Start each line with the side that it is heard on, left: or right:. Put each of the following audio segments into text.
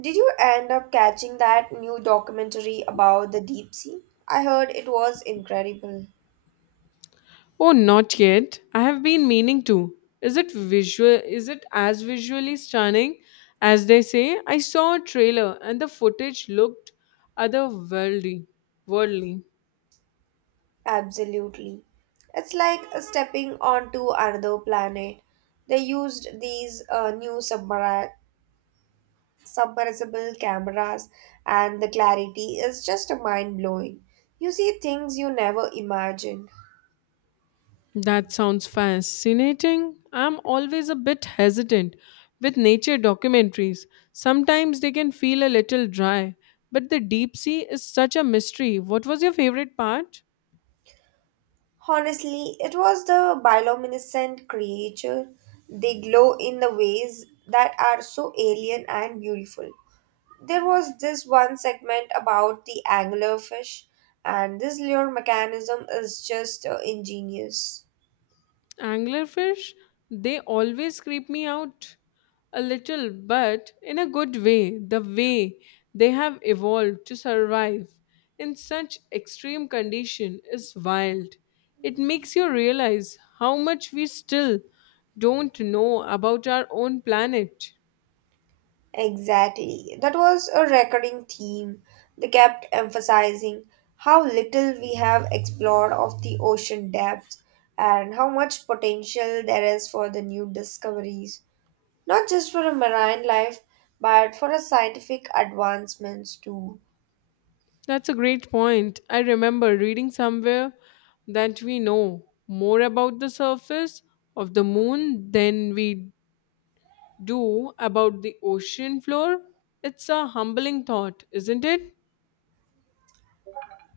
right: Did you end up catching that new documentary about the deep sea? I heard it was incredible.
left: Oh, not yet. I have been meaning to. Is it as visually stunning as they say? I saw a trailer and the footage looked otherworldly. Worldly.
right: Absolutely. It's like a stepping onto another planet. They used these new submersible cameras, and the clarity is just mind blowing. You see things you never imagined.
left: That sounds fascinating. I'm always a bit hesitant with nature documentaries. Sometimes they can feel a little dry, but the deep sea is such a mystery. What was your favorite part?
right: Honestly, it was the bioluminescent creature. They glow in the ways that are so alien and beautiful. There was this one segment about the anglerfish, and this lure mechanism is just ingenious.
left: Anglerfish, they always creep me out a little, but in a good way, the way they have evolved to survive in such extreme condition is wild. It makes you realize how much we still don't know about our own planet.
right: Exactly. That was a recurring theme. They kept emphasizing how little we have explored of the ocean depths and how much potential there is for the new discoveries, not just for a marine life, but for a scientific advancements too.
left: That's a great point. I remember reading somewhere that we know more about the surface of the moon than we do about the ocean floor? It's a humbling thought, isn't it?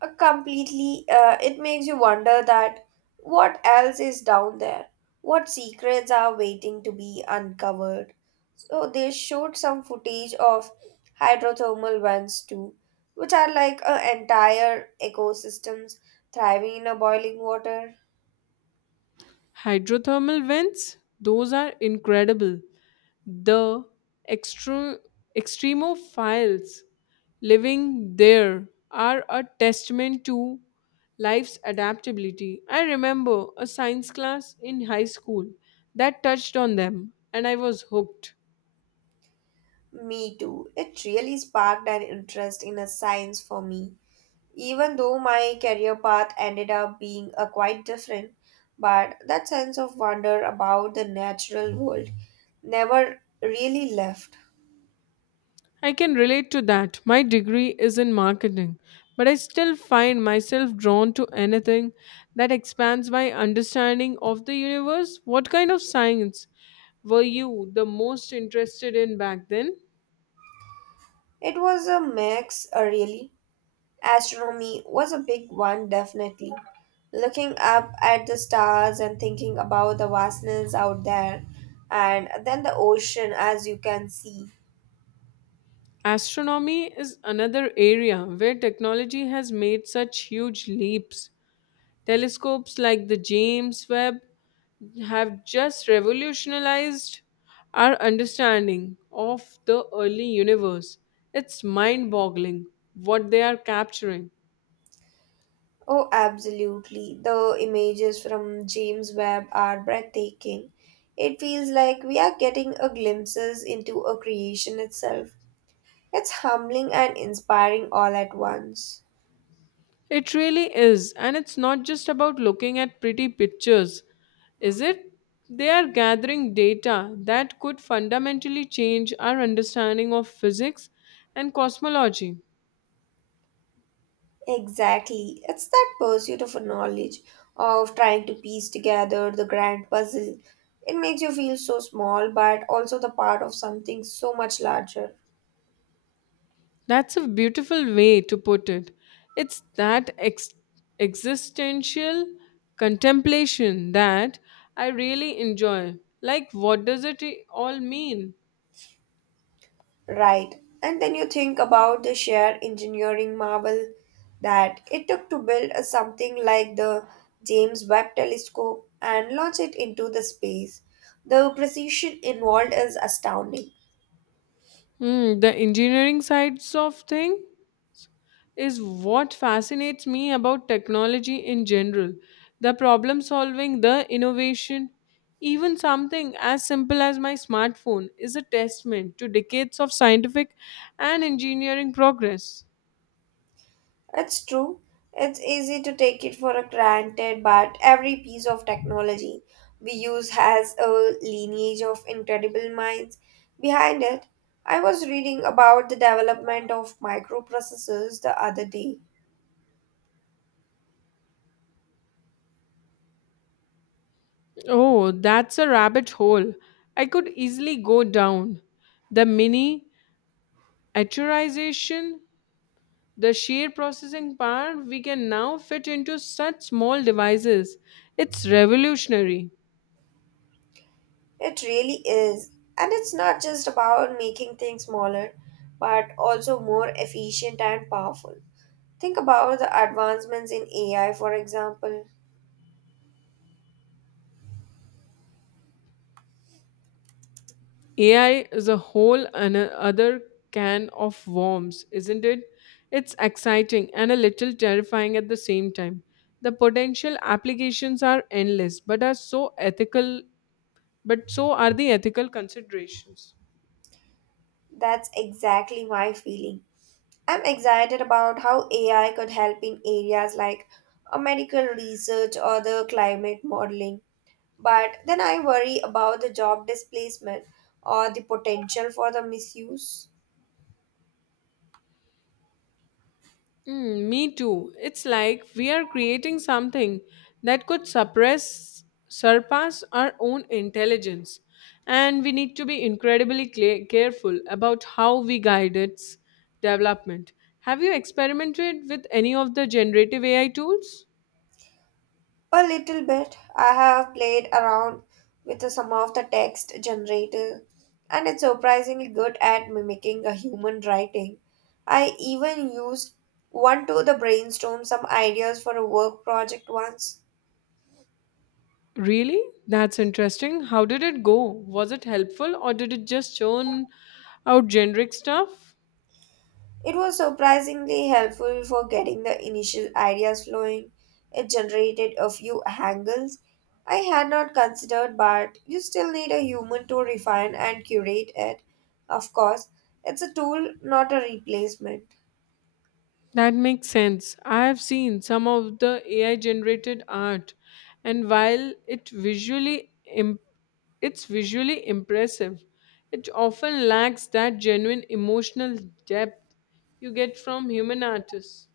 right: Completely, it makes you wonder that what else is down there, what secrets are waiting to be uncovered. So they showed some footage of hydrothermal vents too, which are like entire ecosystems thriving in a boiling water.
left: Hydrothermal vents, those are incredible. The extre- extremophiles living there are a testament to life's adaptability. I remember a science class in high school that touched on them, and I was hooked.
right: Me too, it really sparked an interest in a science for me. Even though my career path ended up being a quite different, but that sense of wonder about the natural world never really left.
left: I can relate to that. My degree is in marketing, but I still find myself drawn to anything that expands my understanding of the universe. What kind of science were you the most interested in back then?
right: It was a mix, really. Astronomy was a big one, definitely. Looking up at the stars and thinking about the vastness out there, and then the ocean, as you can see.
left: Astronomy is another area where technology has made such huge leaps. Telescopes like the James Webb have just revolutionized our understanding of the early universe. It's mind boggling what they are capturing.
right: Oh, absolutely. The images from James Webb are breathtaking. It feels like we are getting a glimpses into a creation itself. It's humbling and inspiring all at once.
left: It really is, and it's not just about looking at pretty pictures, is it? They are gathering data that could fundamentally change our understanding of physics and cosmology.
right: Exactly. It's that pursuit of knowledge, of trying to piece together the grand puzzle. It makes you feel so small, but also the part of something so much larger.
left: That's a beautiful way to put it. It's that existential contemplation that I really enjoy. Like, what does it all mean?
right: Right. And then you think about the sheer engineering marvel that it took to build a something like the James Webb telescope and launch it into the space. The precision involved is astounding.
left: Hmm, the engineering sides of thing is what fascinates me about technology in general. The problem solving, the innovation, even something as simple as my smartphone is a testament to decades of scientific and engineering progress.
right: It's true. It's easy to take it for granted, but every piece of technology we use has a lineage of incredible minds behind it. I was reading about the development of microprocessors the other day.
left: Oh, that's a rabbit hole. I could easily go down. The mini atomization, the sheer processing power we can now fit into such small devices. It's revolutionary.
right: It really is. And it's not just about making things smaller, but also more efficient and powerful. Think about the advancements in AI, for example.
left: AI is a whole other can of worms, isn't it? It's exciting and a little terrifying at the same time. The potential applications are endless, but so are the ethical considerations.
right: That's exactly my feeling. I'm excited about how AI could help in areas like medical research or the climate modeling. But then I worry about the job displacement or the potential for the misuse.
left: Mm, me too. It's like we are creating something that could surpass our own intelligence. And we need to be incredibly clear, careful about how we guide its development. Have you experimented with any of the generative AI tools?
right: A little bit. I have played around with some of the text generator, and it's surprisingly good at mimicking a human writing. I even used one to the brainstorm some ideas for a work project once.
left: Really? That's interesting. How did it go? Was it helpful or did it just churn out generic stuff?
right: It was surprisingly helpful for getting the initial ideas flowing. It generated a few angles I had not considered, but you still need a human to refine and curate it. Of course, it's a tool, not a replacement.
left: That makes sense. I have seen some of the AI generated art and while it's visually impressive, it often lacks that genuine emotional depth you get from human artists.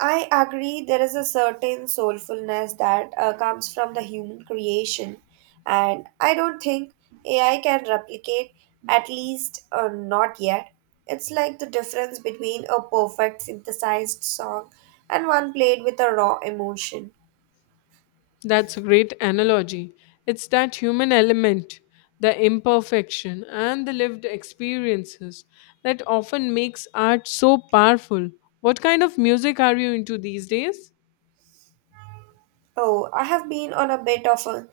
right: I agree, there is a certain soulfulness that comes from the human creation, and I don't think AI can replicate, at least not yet. It's like the difference between a perfect synthesized song and one played with a raw emotion.
left: That's a great analogy. It's that human element, the imperfection and the lived experiences that often makes art so powerful. What kind of music are you into these days?
right: Oh, I have been on a bit of a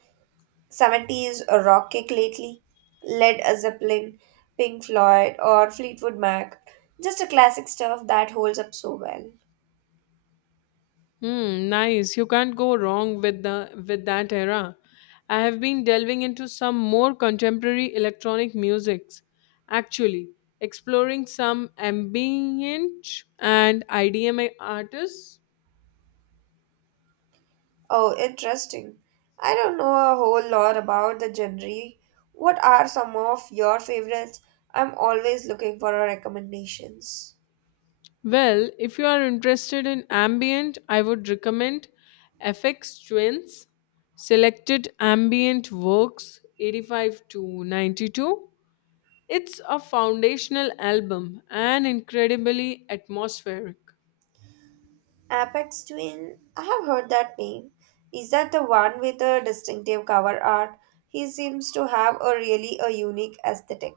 right: 70s rock kick lately. Led Zeppelin, Pink Floyd, or Fleetwood Mac. Just a classic stuff that holds up so well.
left: Hmm, nice. You can't go wrong with that era. I have been delving into some more contemporary electronic musics, actually, exploring some ambient and IDM artists.
right: Oh, interesting. I don't know a whole lot about the genre. What are some of your favorites? I'm always looking for recommendations.
left: Well, if you are interested in ambient, I would recommend FX Twins, Selected Ambient Works 85-92. It's a foundational album and incredibly atmospheric.
right: Apex Twin, I have heard that name. Is that the one with a distinctive cover art? He seems to have a really a unique aesthetic.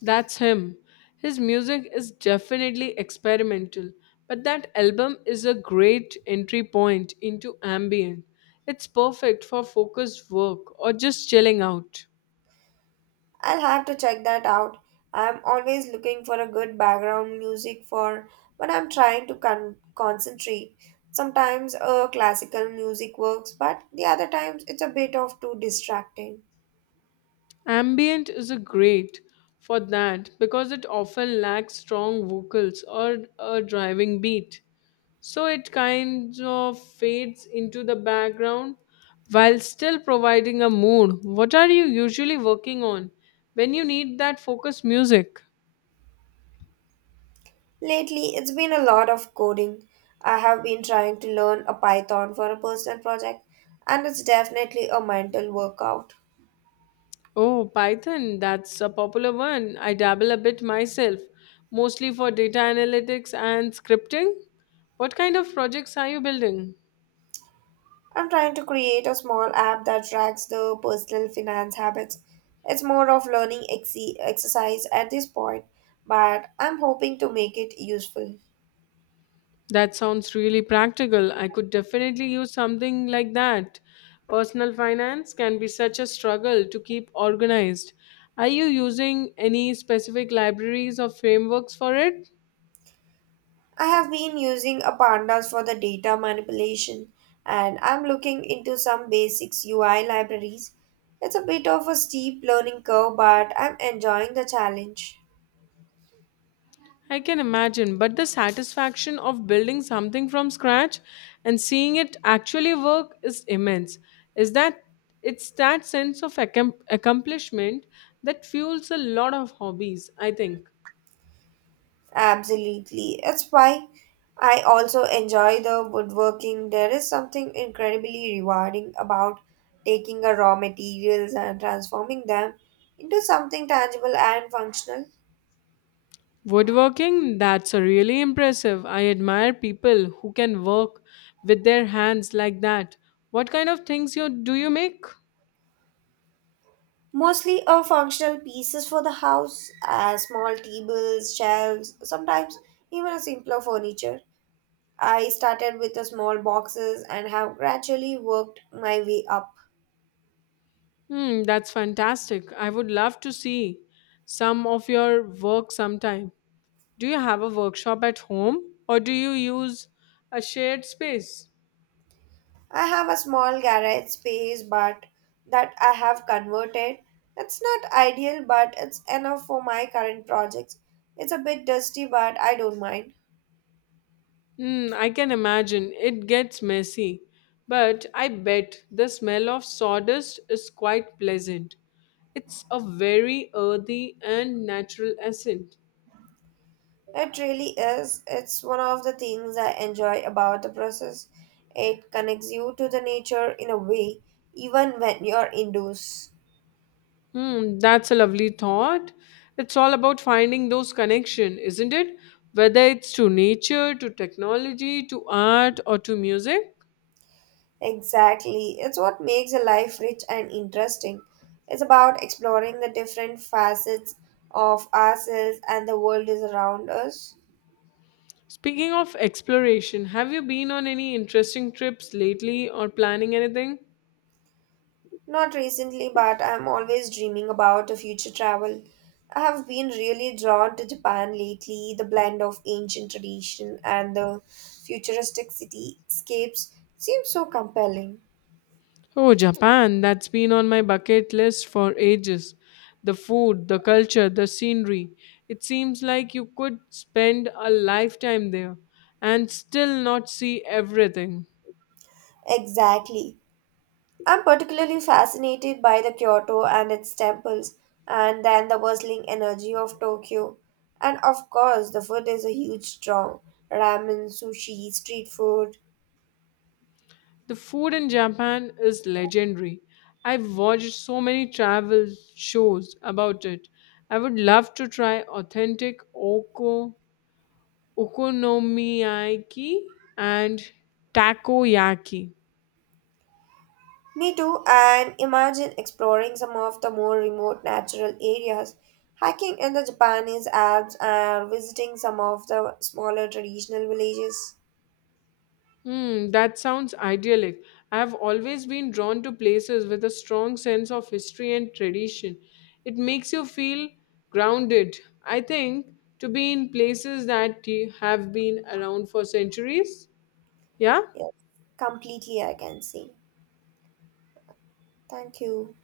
left: That's him. His music is definitely experimental, but that album is a great entry point into ambient. It's perfect for focused work or just chilling out.
right: I'll have to check that out. I'm always looking for a good background music for when I'm trying to concentrate. Sometimes classical music works, but the other times it's a bit of too distracting.
left: Ambient is a great for that because it often lacks strong vocals or a driving beat. So it kind of fades into the background while still providing a mood. What are you usually working on when you need that focus music?
right: Lately, it's been a lot of coding. I have been trying to learn a Python for a personal project, and it's definitely a mental workout.
left: Oh, Python, that's a popular one. I dabble a bit myself, mostly for data analytics and scripting. What kind of projects are you building?
right: I'm trying to create a small app that tracks the personal finance habits. It's more of learning exercise at this point, but I'm hoping to make it useful.
left: That sounds really practical. I could definitely use something like that. Personal finance can be such a struggle to keep organized. Are you using any specific libraries or frameworks for it?
right: I have been using a pandas for the data manipulation, and I'm looking into some basics UI libraries. It's a bit of a steep learning curve, but I'm enjoying the challenge.
left: I can imagine, but the satisfaction of building something from scratch and seeing it actually work is immense. Is that It's that sense of accomplishment that fuels a lot of hobbies, I think.
right: Absolutely. That's why I also enjoy the woodworking. There is something incredibly rewarding about taking a raw materials and transforming them into something tangible and functional.
left: Woodworking, that's a really impressive. I admire people who can work with their hands like that. What kind of things you do you make?
right: Mostly a functional pieces for the house, small tables, shelves, sometimes even a simpler furniture. I started with the small boxes and have gradually worked my way up.
left: Hmm, that's fantastic. I would love to see some of your work sometime. Do you have a workshop at home or do you use a shared space?
right: I have a small garage space, but that I have converted. It's not ideal, but it's enough for my current projects. It's a bit dusty, but I don't mind.
left: Hmm, I can imagine it gets messy, but I bet the smell of sawdust is quite pleasant. It's a very earthy and natural scent.
right: It really is. It's one of the things I enjoy about the process. It connects you to the nature in a way, even when you're indoors.
left: Hmm, that's a lovely thought. It's all about finding those connections, isn't it? Whether it's to nature, to technology, to art, or to music.
right: Exactly. It's what makes a life rich and interesting. It's about exploring the different facets of ourselves and the world is around us.
left: Speaking of exploration, have you been on any interesting trips lately or planning anything?
right: Not recently, but I'm always dreaming about a future travel. I have been really drawn to Japan lately, the blend of ancient tradition and the futuristic cityscapes seems so compelling.
left: Oh, Japan, that's been on my bucket list for ages. The food, the culture, the scenery. It seems like you could spend a lifetime there and still not see everything.
right: Exactly. I'm particularly fascinated by the Kyoto and its temples, and then the bustling energy of Tokyo. And of course, the food is a huge draw. Ramen, sushi, street food.
left: The food in Japan is legendary. I've watched so many travel shows about it. I would love to try authentic okonomiyaki and takoyaki.
right: Me too, and imagine exploring some of the more remote natural areas, hiking in the Japanese Alps, and visiting some of the smaller traditional villages.
left: Hmm, that sounds idyllic. I have always been drawn to places with a strong sense of history and tradition. It makes you feel grounded. I think to be in places that have been around for centuries. Yeah?
right: Yes, completely, I can see. Thank you.